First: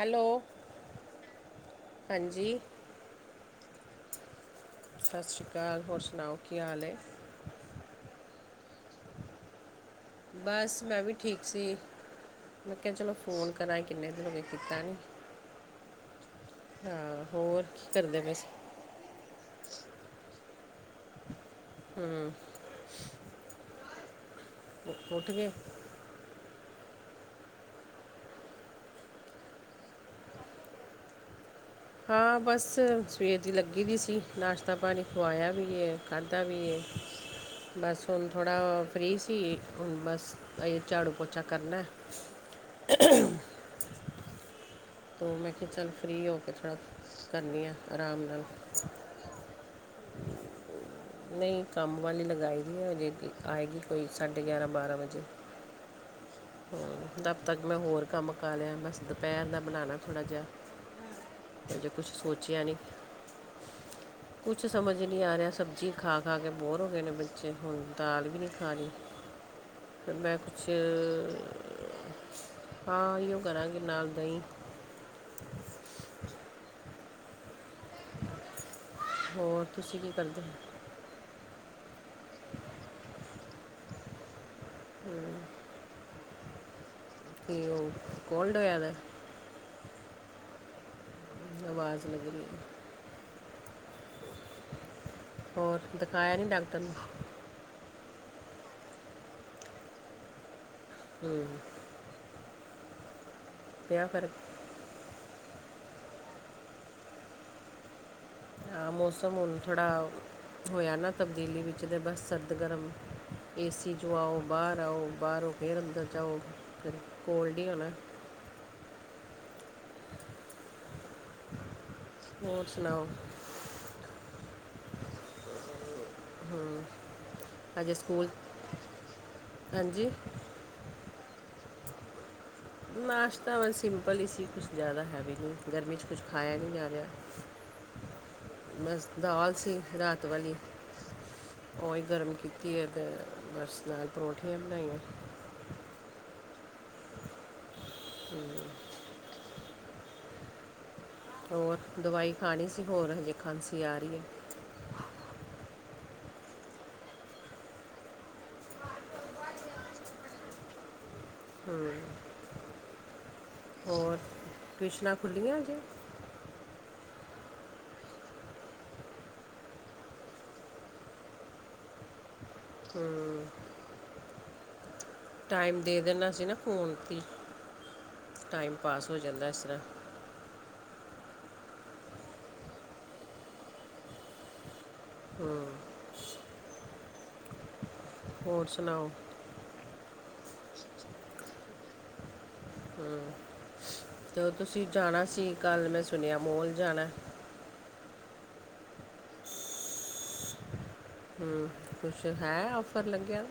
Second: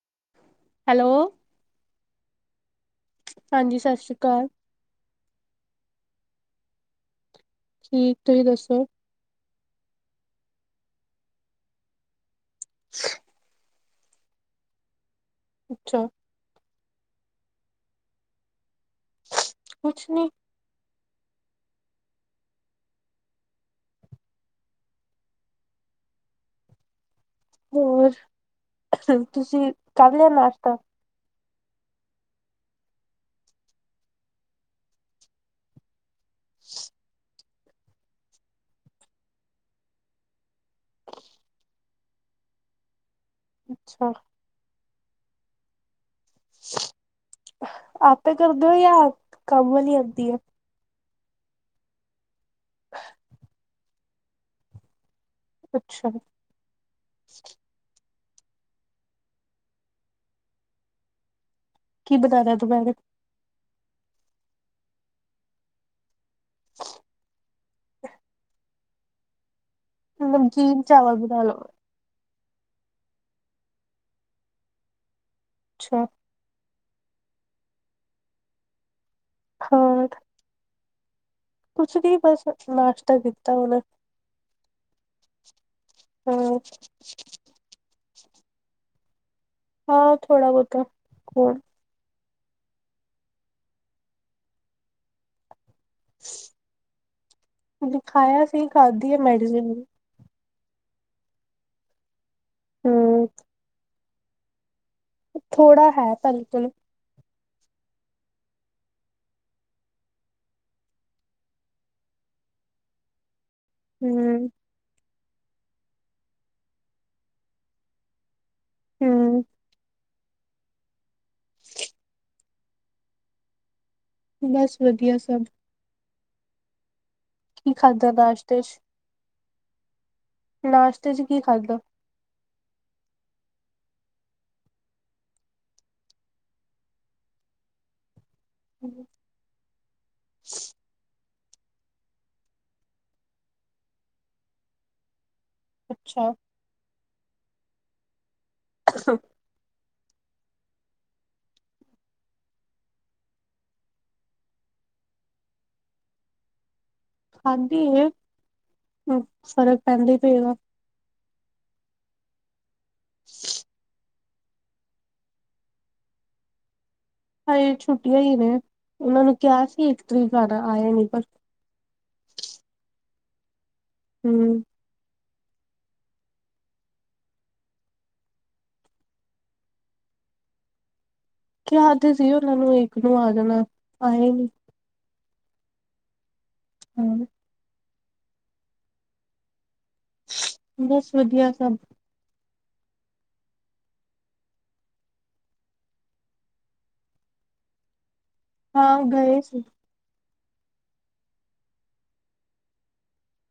Hello. Hello. ਹਾਂਜੀ। ਹਾਂਜੀ ਸਾਸ ਸ਼੍ਰੀ ਕਾਲ। ਸਸ ਸ਼੍ਰੀ ਕਾਲ ਹੋਰ ਸੁਣਾਓ ਕੀ ਹਾਲ ਐ? ਠੀਕ ਤੁਸੀਂ ਦੱਸੋ? ਬਸ ਮੈਂ ਵੀ ਠੀਕ ਸੀ, ਮੈਂ ਕਿਆ ਚਲੋ ਫੋਨ ਕਰਾਂ, ਕਿੰਨੇ ਦਿਨ ਹੋਗੇ ਕੀਤਾ ਨੀ। ਅੱਛਾ। ਹਾਂ, ਹੋਰ ਕੀ ਕਰਦੇ ਪਏ ਸੀ? ਕੁੱਛ ਨੀ। ਹੂੰ। ਉੱਠ ਗੇ? ਹੋਰ, ਤੁਸੀਂ ਕਰ ਲਿਆ ਨਾਸ਼ਤਾ? ਹਾਂ ਬਸ ਸਵੇਰ ਦੀ ਲੱਗੀ ਵੀ ਸੀ, ਨਾਸ਼ਤਾ ਪਾਣੀ ਖਵਾਇਆ ਵੀ ਏ। ਖਾਦਾ ਵੀ ਏ। ਬਸ ਹੁਣ ਥੋੜ੍ਹਾ ਫਰੀ ਸੀ, ਹੁਣ ਬਸ ਐਈ ਝਾੜੂ ਪੋਚਾ ਕਰਨੈ। ਖ ਖ ਅੱਛਾ। ਹੁਣ ਮੈਂ ਕਿਹਾ ਚੱਲ ਫ੍ਰਰੀ ਹੋ ਕੇ ਥੋੜ੍ਹਾ ਕਰਨੀ ਆ ਆਰਾਮ ਆਪੇ ਨਾਲ। ਕਰਦੇ ਹੋ ਜਾਂ ਕੰਮ ਵਾਲੀ ਆਦੀ ਆ। ਨਹੀਂ ਕੰਮ ਵਾਲੀ ਲਗਾਈ ਦੀ ਆ, ਅਜੇ ਆਏਗੀ ਕੋਈ ਸਾਢੇ ਗਿਆਰਾਂ ਬਾਰਾਂ ਵਜੇ। ਅੱਛਾ। ਹੂ, ਤਬ ਤੱਕ ਮੈਂ ਹੋਰ ਕੰਮ ਮੁਕਾ ਲਿਆ, ਬਸ ਦੁਪਹਿਰ ਦਾ ਖਾਣਾ ਬਣਾਣਾ ਥੋੜ੍ਹਾ ਜਿਹਾ। ਅਜੇ ਕੁਛ ਕੀ ਬਣਾਣਾ ਸੋਚਿਆ ਨੀ। ਦੁਪਹਿਰੇ ਕੁਛ ਸਮਝ ਨਹੀਂ ਆ ਰਿਹਾ ਸਬਜ਼ੀ ਖਾ ਖਾ ਕੇ ਬੋਰ ਹੋ ਗਏ ਨੇ ਬੱਚੇ, ਹੁਣ ਦਾਲ ਵੀ ਨਹੀਂ ਖਾਣੀ। ਮੈਂ ਕੁਛ ਨਮਕੀਨ ਚਾਵਲ ਬਣਾ ਲਓ ਹਾਂ, ਓਹੀ ਕਰਾਂਗੇ ਨਾਲ ਦਹੀਂ। ਅੱਛਾ। ਹੋਰ, ਤੁਸੀਂ ਹਾਂ ਕੀ ਕਰਦੇ? ਕੁਛ ਨਹੀਂ, ਬਸ ਨਾਸ਼ਤਾ ਕੀਤਾ ਹੁਣ। ਹੂ। ਹੋਰ ਏ ਓ ਕੋਲਡ ਹੋਇਆ ਦਾ। ਹਾਂ, ਥੋੜਾ ਬਹੁਤਾ ਕੋ ਆਵਾਜ਼ ਲਗ ਰਹੀ ਏ। ਹੋਰ ਦਿਖਾਇਆ ਨਹੀਂ ਡਾਕਟਰ ਨੂੰ? ਦਿਖਾਇਆ ਸੀ, ਖਾਂਦੀ ਏ ਮੈਡੀਸਨ। ਹੂ। ਹੂ। ਪਿਆ ਫ਼ਰਕ? ਥੋੜਾ ਹੈ ਫ਼ਰਕ ਹਾਂ, ਮੌਸਮ ਹੁਣ ਥੋੜ੍ਹਾ ਹੋਇਆ ਨਾ ਤਬਦੀਲੀ ਵਿੱਚ ਤੇ ਬਸ ਸਰਦ ਗਰਮ ਏ ਸੀ ਚੋ ਆਓ, ਹਮ ਬਾਹਰ ਆਓ, ਬਾਹਰੋਂ ਫਿਰ ਅੰਦਰ ਜਾਓ, ਫਿਰ ਕੋਲਡ ਹੀ ਹੋਣਾ। ਹੂ। ਹੋਰ ਸੁਣਾਓ ਬਸ ਵਧੀਆ ਸਭ। ਹਂ ਕੀ ਹਜੇ ਖਾਧਾ ਸਕੂਲ, ਨਾਸ਼ਤੇ ਚ ਹਾਂਜੀ। ਨਾਸ਼ਤੇ 'ਚ ਕੀ ਖਾਧਾ? ਨਾਸ਼ਤਾ ਵ ਸਿੰਪਲ ਈ ਸੀ ਕੁਛ ਜ਼ਆਦਾ ਹੈਵੀ ਨੀ, ਗਰਮੀ 'ਚ ਕੁਛ ਖਾਇਆ ਨੀ ਜਾ ਰਿਹਾ। ਬਸ ਦਾਲ ਸੀ ਰਾਤ ਵਾਲੀ। ਓਹੀ ਗਰਮ ਕੀਤੀ ਏ, ਤੇ ਬਸ ਨਾਲ ਪਰੋਂਂਠੀਆਂ ਬਣਾਈਆਂ। ਅੱਛਾ। ਅ ਹੁ ਹੋਰ, ਦਵਾਈ ਖਾਣੀ ਸੀ ਹੋਰ, ਹਜੇ ਖਾਂਸੀ ਆ ਰਹੀ ਏ। ਖਾਂਦੀ ਸੀ, ਫ਼ਰਕ ਪੈਂਦੈ ਪਏ ਗਾ। ਹੂ। ਹੋਰ ਟਿਊਸ਼ਨਾਂ ਖੁੱਲ੍ਹੀਆਂ ਅਜੇ? ਹਜੇ ਛੁੱਟੀਆਂ ਹੀ ਨੇ ਉਹਨਾਂ ਨੂੰ ਕਿਹਾ ਸੀ ਇੱਕ ਤਰੀਕ ਆਣਾ, ਆਏ ਨੀ ਪਰ। ਹੂ ਹੂ। ਟਾਈਮ ਦੇ ਦੇਣਾ ਸੀ ਨਾ ਫੋਨ ਤੇ, ਟਾਈਮ ਪਾਸ ਹੋ ਜਾਂਦਾ ਇਸ ਤਰ੍ਹਾਂ ਕਿਹਾ ਤੇ ਸੀ ਓਹਨਾਂ ਨੂੰ ਇੱਕ ਨੂੰ ਆ ਜਾਣਾ, ਆਏ ਨਈ। ਹਂ। ਹਂ। ਹੋਰ ਸੁਣਾਓ ਬਸ ਵਧੀਆ ਸਭ। ਹਾਂ ਤੇ ਓ ਤੁਸੀ ਜਾਣਾ ਸੀ ਕੱਲ੍ਹ ਮੈਂ ਸੁਣਿਆ ਮੋਲ ਜਾਣਾ ਐ। ਹਾਂ ਓ ਗਏ ਸੀ। ਹੂੰ ਕੁਛ ਹੈ ਔਫਰ ਲੱਗਿਆ।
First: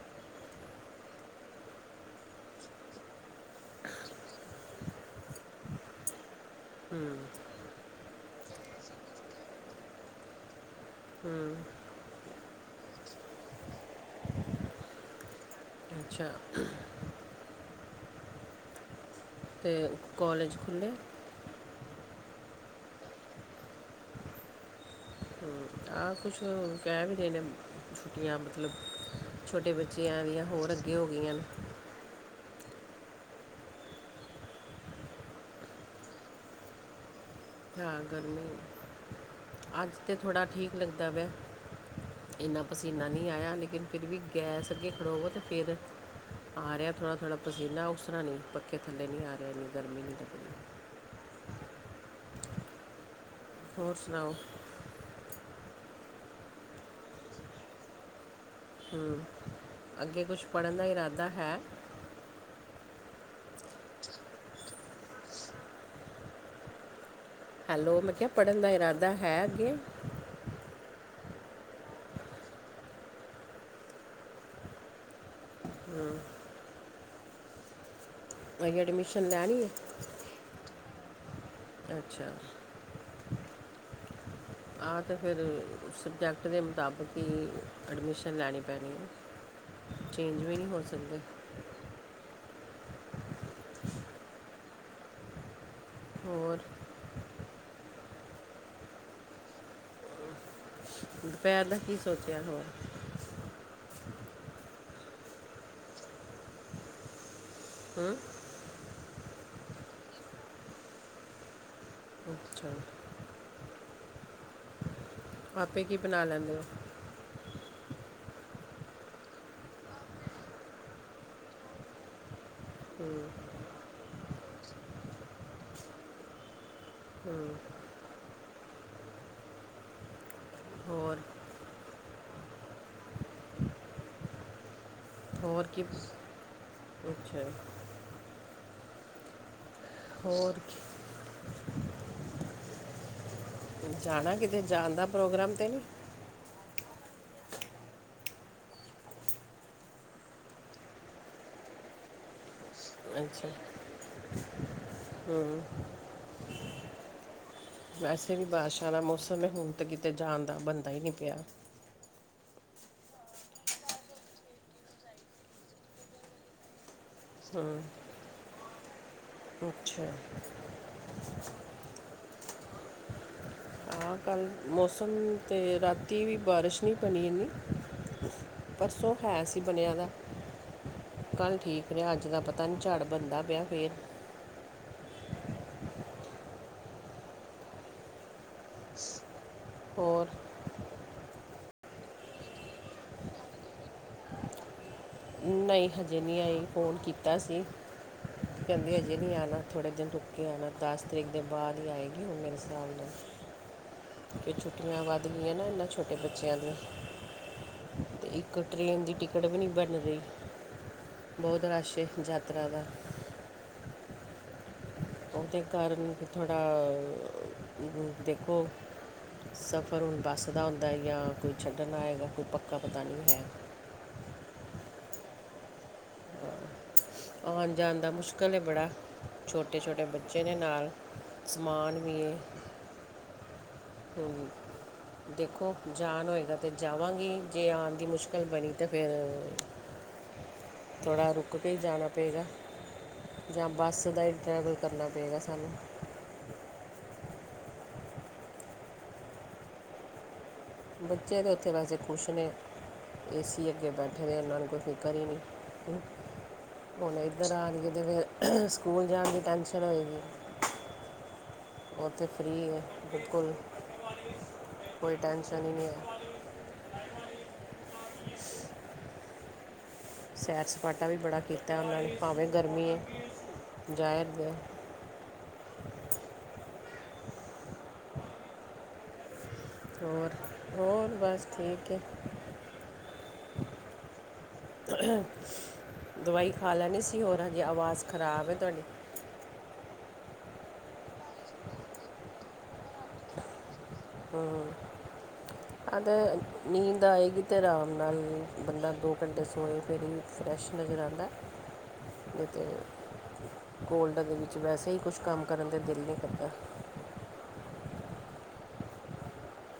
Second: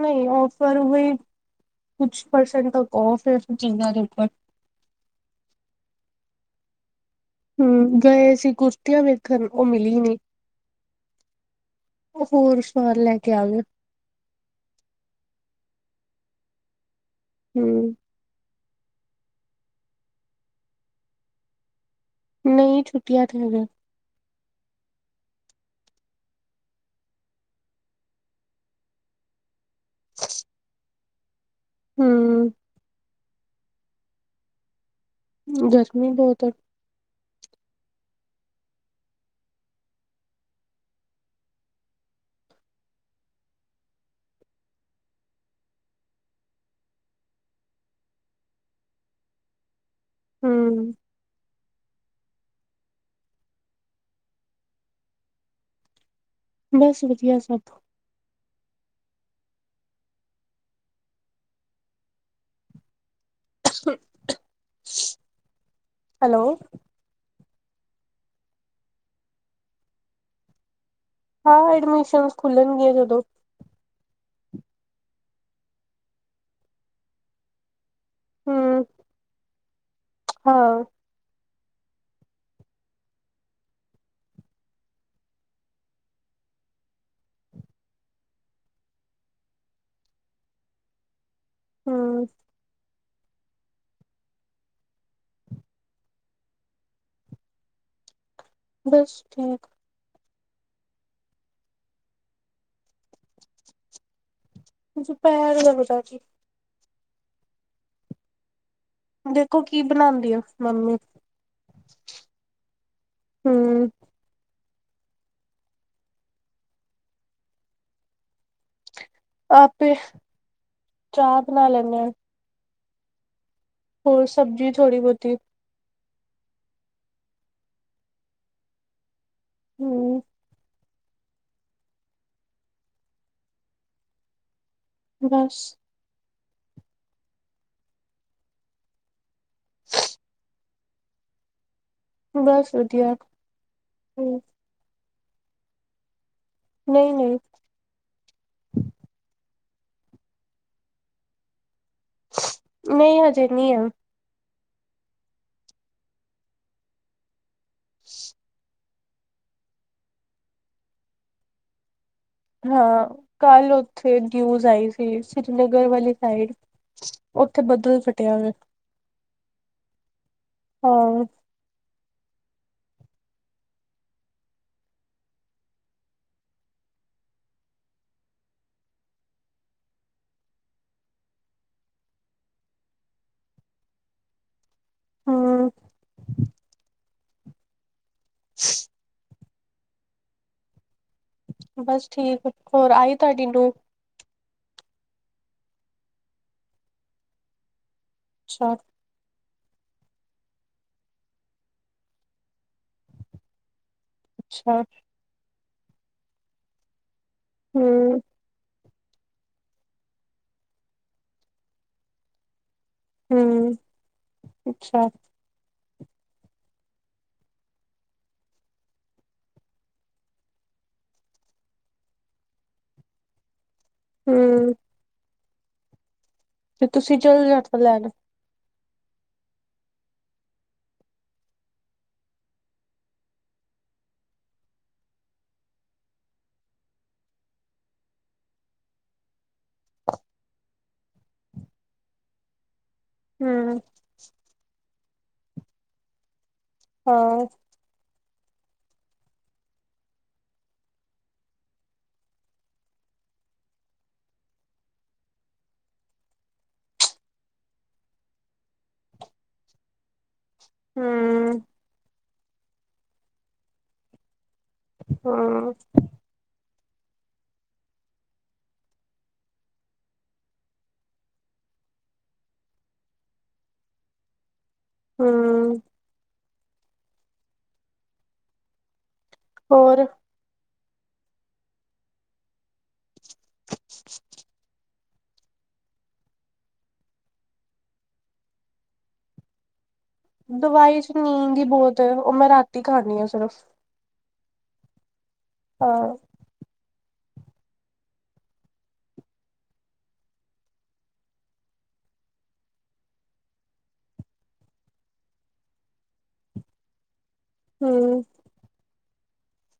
ਨਈ ਔਫਰ ਓਈ ਕੁਛ ਪਰਸੈਂਟ ਤੱਕ ਔਫ ਐ ਕੁਛ ਚੀਜ਼ਾਂ ਦੇ ਉਪਰ। ਹੂੰ। ਹੂੰ ਗਏ ਸੀ ਕੁਰਤੀਆਂ ਵੇਖਣ ਓ ਮਿਲੀ ਨੀ। ਹੂੰ ਓ ਹੋਰ ਈ ਸਮਾਨ ਲੈ ਕੇ ਆਗੇ। ਅੱਛਾ। ਹੂੰ। ਤੇ ਕੋਲੇਜ ਖੁੱਲ੍ਹੇ? ਨਈ ਛੁੱਟੀਆਂ ਥੇ ਹੈਗਾ। ਆ ਕੁਛ ਕੈ ਵੀ ਰੇਣੇ ਛੁੱਟੀਆਂ ਮਤਲਬ। ਛੋਟੇ ਬੱਚੇਆਂ ਦੀਆਂ ਹੋਰ ਅੱਗੇ ਹੋ ਗਈਆਂ ਨੇ। ਹੂੰ। ਗਰਮੀ ਬੋਤ ਆ। ਹਾਂ ਗਰਮੀ ਐ। ਅੱਜ ਤੇ ਥੋੜ੍ਹਾ ਠੀਕ ਲੱਗਦਾ ਪਿਆ ਐ। ਏਨਾ ਪਸੀਨਾ ਨੀ ਆਇਆ ਲੇਕਿਨ ਫਿਰ ਵੀ ਗੈਸ ਅੱਗੇ ਖੜੋਵੋ ਤੇ ਫੇਰ ਆ ਰਿਹਾ ਥੋੜ੍ਹਾ ਥੋੜ੍ਹਾ ਪਸੀਨਾ ਓਸਤਰਾ ਨੀ। ਪੱਖੇ ਥੱਲੇ ਨ੍ਹੀਂ ਆ ਰਿਹਾ। ਇੰਨੀ ਗਰਮੀ ਨੀ ਲ ਹੂੰ। ਹੋਰ ਸੁਣਾਓ। ਬਸ ਵਧੀਆ ਸਭ। ਹੂੰ। ਅੱਗੇ ਕੁਛ ਪੜ੍ਹਨ ਦਾ ਇਰਾਦਾ ਹੈ? ਹੈਲੋ। ਹੈਲੋ ਮੈਂ ਕਿਆ ਪੜ੍ਹਨ ਦਾ ਇਰਾਦਾ ਹੈ ਅੱਗੇ? ਹਾਂ ਐਡਮਿਸ਼ਨ ਖੁੱਲਣਗੇ ਜਦੋਂ। ਹੂੰ ਅਗੇ ਹੂੰ ਅਡਮਿਸ਼ਨ ਲੈਣੀ ਐ ਹਾਂ ਅੱਛਾ ਆ ਤੇ ਫਿਰ ਸਬਜੈਕਟ ਦੇ ਮੁਤਾਬਕ ਈ ਅਡਮਿਸ਼ਨ ਲੈਣੀ ਪੈਣੀ ਐ ਚੇਂਜ ਵੀ ਨੀ ਹੋ ਸਕਦੇ ਹੂੰ ਹੋਰ ਬਸ ਠੀਕ। ਦੁਪੈਰ ਦਾ ਕੀ ਸੋਚਿਆ ਹੋਰ? ਦੁਪੈਰ ਦਾ ਪਤਾ ਕਿ। ਹਂ। ਦੇਖੋ ਕੀ ਬਣਾਦੀ ਆ ਮੰਮੀ। ਅੱਛਾ ਹੂੰ ਆਪੇ ਕੀ ਬਣਾ ਲੈਂਦੇ ਓ? ਆਪੇ, ਚਾਹ ਬਣਾ ਲੈਂਨੇ ਆਂ। ਹੂੰ ਹੋਰ ਸਬਜ਼ੀ ਥੋੜ੍ਹੀ ਬੋਤੀ। ਹੂੰ। ਹੂੰ ਹੋਰ। ਬਸ ਹੋਰ ਕਿਪਸ ਕੁਛ। ਹੋਰ ਬਸ ਵਧੀਆ ਜਾਣਾ ਹੂੰ ਕਿਤੇ, ਜਾਣ ਦਾ ਪ੍ਰੋਗਰਾਮ ਤੇ ਨਈ ਨਈ ਨਈ ਨਈ, ਹਜੇ ਨਈ ਹੈ ਹੂ ਵੈਸੇ ਵੀ ਬਾਰਿਸ਼ਾਂ ਦਾ ਮੌਸਮ ਹੈ, ਹੁਣ ਤਾਂ ਕਿਤੇ ਜਾਣ ਦਾ ਬਣਦਾ ਹੀ ਨਈ ਪਯਾ ਹਾਂ ਕੱਲ ਓਥੇ ਨੀਊਜ਼ ਆਈ ਸੀ, ਸ੍ਰੀਨਗਰ ਵਾਲੀ ਸਾਈਡ ਓਥੇ ਬੱਦਲ ਫਟਿਆ ਵੇ ਅੱਛਾ ਹਾਂ ਹਾਂ ਕਲ ਮੌਸਮ ਤੇ ਰਾਤੀ ਵੀ ਬਾਰਿਸ਼ ਨਈ ਬਣੀ ਏਨੀ ਪਰਸੋਂ ਹੈ ਸੀ ਬਣਿਆ ਦਾ ਕੱਲ ਠੀਕ ਰਿਹਾ, ਅੱਜ ਦਾ ਪਤਾ ਨਹੀਂ, ਝੜ ਬਣਦਾ ਪਿਆ ਫੇਰ ਹੂ [unintelligible] ਹੋਰ ਬਸ ਠੀਕ ਏ, ਹੋਰ ਆਈ ਤੁਹਾਡੀੇ ਨੂੰ ਨਈ ਹਜੇ ਨਈ ਆਈ, ਫੋਨ ਕੀਤਾ ਸੀ, ਅੱਛਾ ਕਹਿੰਦੇ ਹਜੇ ਹਜੇ ਨਈ ਆਣਾ, ਥੋੜੇ ਦਿਨ ਰੁੱਕ ਕੇ ਆਣਾ, ਦਸ ਤਰੀਕ ਦੇ ਬਾਅਦ ਹੀ ਆਏਗੀ ਉਹ ਮੇਰੇ ਹਿਸਾਬ ਨਾਲ ਅੱਛਾ ਛੁੱਟੀਆਂ ਵੱਧ ਗਈਆਂ ਨਾ, ਇਹਨਾਂ ਛੋਟੇ ਬੱਚਿਆਂ ਦਿਆਂ, ਹੂੰ ਤੇ ਇੱਕ ਟ੍ਰੇਨ ਦੀ ਟਿਕਟ ਵੀ ਨਈ ਬਣ ਰਹੀ ਬਹੁਤ ਰਸ਼ ਏ, ਯਾਤਰਾ ਦਾ ਹੂ ਅੱਛਾ ਉਹਦੇ ਕਾਰਨ ਵੀ ਥੋੜਾ ਦੇਖੋ ਸਫ਼ਰ ਹੁਣ ਬੱਸ ਦਾ ਹੁੰਦਾ, ਯਾਂ ਕੋਈ ਛੱਡਣ ਆਏਗਾ, ਕੋਈ ਪੱਕਾ ਪਤਾ ਨਹੀਂ ਹੈ। ਹੂ ਤੁਸੀਂ ਚਲ ਆਉਣ ਜਾਤਾ ਜਾਣ ਲੈਣ ਦਾ ਮੁਸ਼ਕਿਲ ਕਲ ਐ ਬੜਾ, ਛੋਟੇ ਛੋਟੇ ਬੱਚੇ ਦੇ ਨਾਲ, ਸਮਾਨ ਵੀ ਇਹ ਹੂ ਦੇਖੋ ਜਾਣ ਹੋਏਗਾ ਤਾਂ ਜਾਵਾਂਗੀ, ਜੇ ਆਉਣ ਦੀ ਮੁਸ਼ਕਿਲ ਬਣੀ, ਤਾਂ ਫਿਰ ਥੋੜਾ ਰੁਕ ਕੇ ਜਾਣਾ ਪਏਗਾ ਜਾਂ ਹੂੰ ਬੱਸ ਦਾ ਹੀ ਟਰੈਵਲ ਕਰਨਾ ਪਵੇਗਾ ਸਾਨੂੰ ਹਾਂ ਬੱਚੇ ਤੇ ਉੱਥੇ ਵੈਸੇ ਖੁਸ਼ ਨੇ ਵੇਸਲੇ ਹੋਕੇ ਬੈਠੇ ਦੇ, ਐਨਾ ਨੂੰ ਕੋਈ ਫ਼ਿਕਰ ਹੀ ਨਈ ਹੁਣ ਇੱਧਰ ਆਣਗੇ, ਤੇ ਫਿਰ ਸਕੂਲ ਜਾਣ ਦੀ ਟੈਂਸ਼ਨ ਹੋਏਗੀ ਹੂ ਉਥੇ ਫ੍ਰੀ ਹੈ ਬਿਲਕੁਲ, ਕੋਈ ਟੈਂਸ਼ਨ ਹਾਂ ਹੀ ਨਈ ਹੈ ਸੈਰ ਸਪਾਟਾ ਵੀ ਬੜਾ ਕੀਤਾ ਉਹਨਾਂ ਨੇ, ਭਾਵੇਂ ਗਰਮੀ ਹੈ ਜ਼ਾਹਿਰ ਹੂ ਹੋਰ, ਹੋਰ ਬਸ ਠੀਕ ਹੈ। [unintelligible] ਦਵਾਈ ਖਾ ਲੈਣੀ ਸੀ ਹੋਰ, ਹਜੇ ਆਵਾਜ਼ ਖ਼ਰਾਬ ਹੈ ਤੁਹਾਡੀ ਦਵਾਈ ਚ ਨੀਂਦ ਹੀ ਬਹੁਤ ਏ, ਉਹ ਮੈਂ ਰਾਤੀ ਖਾਣੀ ਆ ਸਿਰਫ ਹਾਂ ਹਾਂ ਅਗਰ ਨੀਂਦ ਆਏਗੀ ਤੇ ਆਰਾਮ ਨਾਲ ਬੰਦਾ ਦੋ ਘੰਟੇ ਸੋਏ, ਫਿਰ ਹੀ ਫਰੈਸ਼ ਨਜ਼ਰ ਆਉਂਦਾ [unintelligible] ਏ ਤੇ ਹੈ, ਕੋਲਡ ਦੇ ਵਿੱਚ ਵੈਸੇ ਹੀ ਕੁਛ ਕੰਮ ਕਰਨ ਦੇ ਦਿਲ ਨਈ ਕਰਦਾ ਹੂ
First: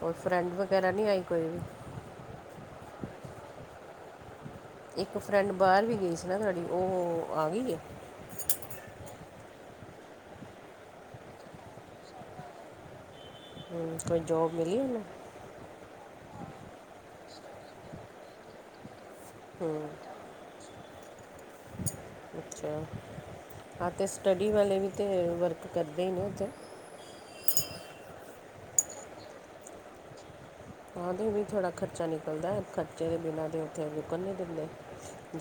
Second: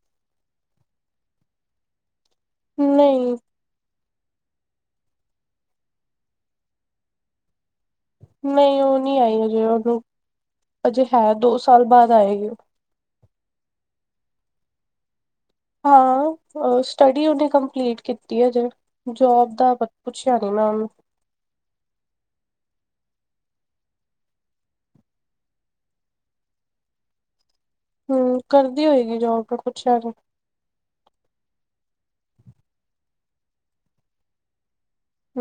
ਹੋਰ ਫਰੈਂਡ ਵਗੈਰਾ ਨਹੀਂ ਆਈ ਕੋਈ ਵੀ ਨਹੀਂ ਇੱਕ ਫਰੈਂਡ ਬਾਹਰ ਵੀ ਗਈ ਸੀ ਨਾ ਤੁਹਾਡੀ ਉਹ ਆ ਗਈ ਏ ਨਹੀਂ ਉਹ ਨਹੀਂ ਆਈ ਅਜੇ ਉਹਨੂੰ ਅਜੇ ਹੈ ਦੋ ਸਾਲ ਬਾਅਦ ਆਏਗੀ ਉਹ ਹੂੰ ਕੋਈ ਜੋਬ ਮਿਲੀ ਨਾ ਹਾਂ ਸਟੱਡੀ ਉਹਨੇ ਕੰਪਲੀਟ ਕੀਤੀ ਹੈ ਜੇ ਜੋਬ ਦਾ ਹਮ, ਪੁੱਛਿਆ ਨੀ ਮੈਮ ਅੱਛਾ ਹਾਂ ਅਤੇ ਸਟੱਡੀ ਵਾਲੇ ਵੀ ਤਾਂ ਵਰਕ ਕਰਦੇ ਹੀ ਨੇ ਉੱਥੇ ਹਮ ਕਰਦੀ ਹੋਏਗੀ ਜੋਬ ਕੁੱਛ ਸ ਉਹਾਂਦੇ ਵੀ ਥੋੜ੍ਹਾ ਖਰਚਾ ਨਿਕਲਦਾ ਖਰਚੇ ਦੇ ਬਿਨਾਂ ਤਾਂ ਉੱਥੇ ਰੁਕਣ ਨਹੀਂ ਦਿੰਦੇ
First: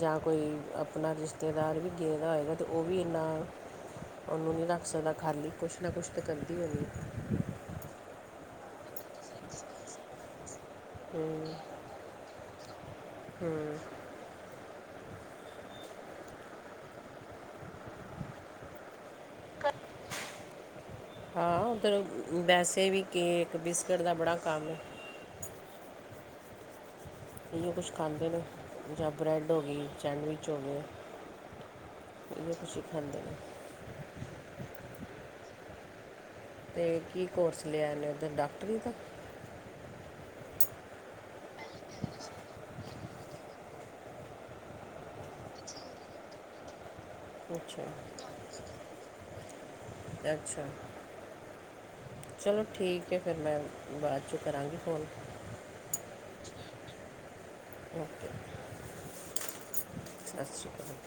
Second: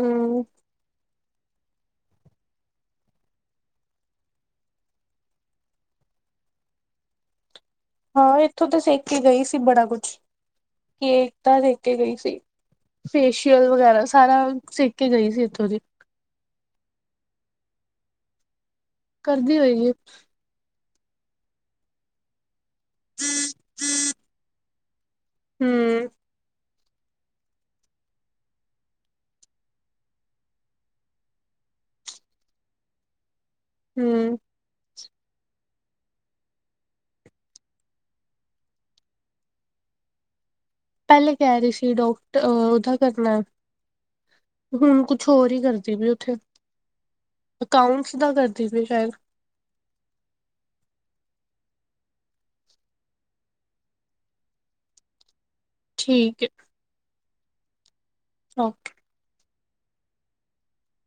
ਜਾਂ ਕੋਈ ਆਪਣਾ ਰਿਸ਼ਤੇਦਾਰ ਵੀ ਗੇ ਦਾ ਹੋਏਗਾ ਤਾਂ ਉਹ ਵੀ ਇੰਨਾ ਉਹਨੂੰ ਨਹੀਂ ਰੱਖ ਸਕਦਾ ਖਾਲੀ ਕੁਛ ਨਾ ਕੁਛ ਤਾਂ ਕਰਦੀ ਹੋਨੀ ਐ ਹਾਂ ਇੱਥੋਂ ਤਾਂ ਸਿੱਖ ਕੇ ਗਈ ਸੀ ਬੜਾ ਕੁਛ ਕੇਕ ਹੂੰ ਤਾਂ ਸਿੱਖ ਕੇ ਗਈ ਸੀ ਫੇਸ਼ੀਅਲ ਹੂੰ ਵਗੈਰਾ ਸਾਰਾ ਸਿੱਖ ਗਈ ਸੀ ਇੱਥੋਂ ਦੀ ਕਰਦੀ ਹੋਈ ਏ ਹਾਂ ਉੱਧਰ ਵੈਸੇ ਵੀ ਕੇਕ ਬਿਸਕਿਟ ਦਾ ਬੜਾ ਕੰਮ ਏ ਹੂੰ ਇਹੋ ਕੁਛ ਖਾਂਦੇ ਨੇ ਜਾਂ ਬਰੈੱਡ ਹੋ ਗਈ ਸੈਂਡਵਿਚ ਹੋ ਗਏ ਕੁਛ ਖਾਂਦੇ ਨੇ ਹੂੰ ਅਤੇ ਕੀ ਕੋਰਸ ਲਿਆ ਨੇ ਉੱਧਰ ਡਾਕਟਰੀ ਦਾ ਪਹਿਲੇ ਕਹਿ ਰਹੀ ਸੀ ਡਾਕਟਰ ਅ ਉਹਦਾ ਕਰਨਾ ਹੁਣ ਕੁਛ ਹੋਰ ਹੀ ਕਰਦੀ ਪਈ ਉੱਥੇ ਅੱਛਾ ਅਕਾਊਂਟਸ ਦਾ ਕਰਦੀ ਪਈ ਸ਼ਾਇਦ ਅੱਛਾ ਚਲੋ ਠੀਕ ਹੈ ਫਿਰ ਮੈਂ ਬਾਅਦ ਚੋਂ ਕਰਾਂਗੀ ਫੋਨ ਠੀਕ ਏ ਓਕੇ [unintelligible] ਓਕੇ ਸਤਿ ਸ਼੍ਰੀ ਅਕਾਲ।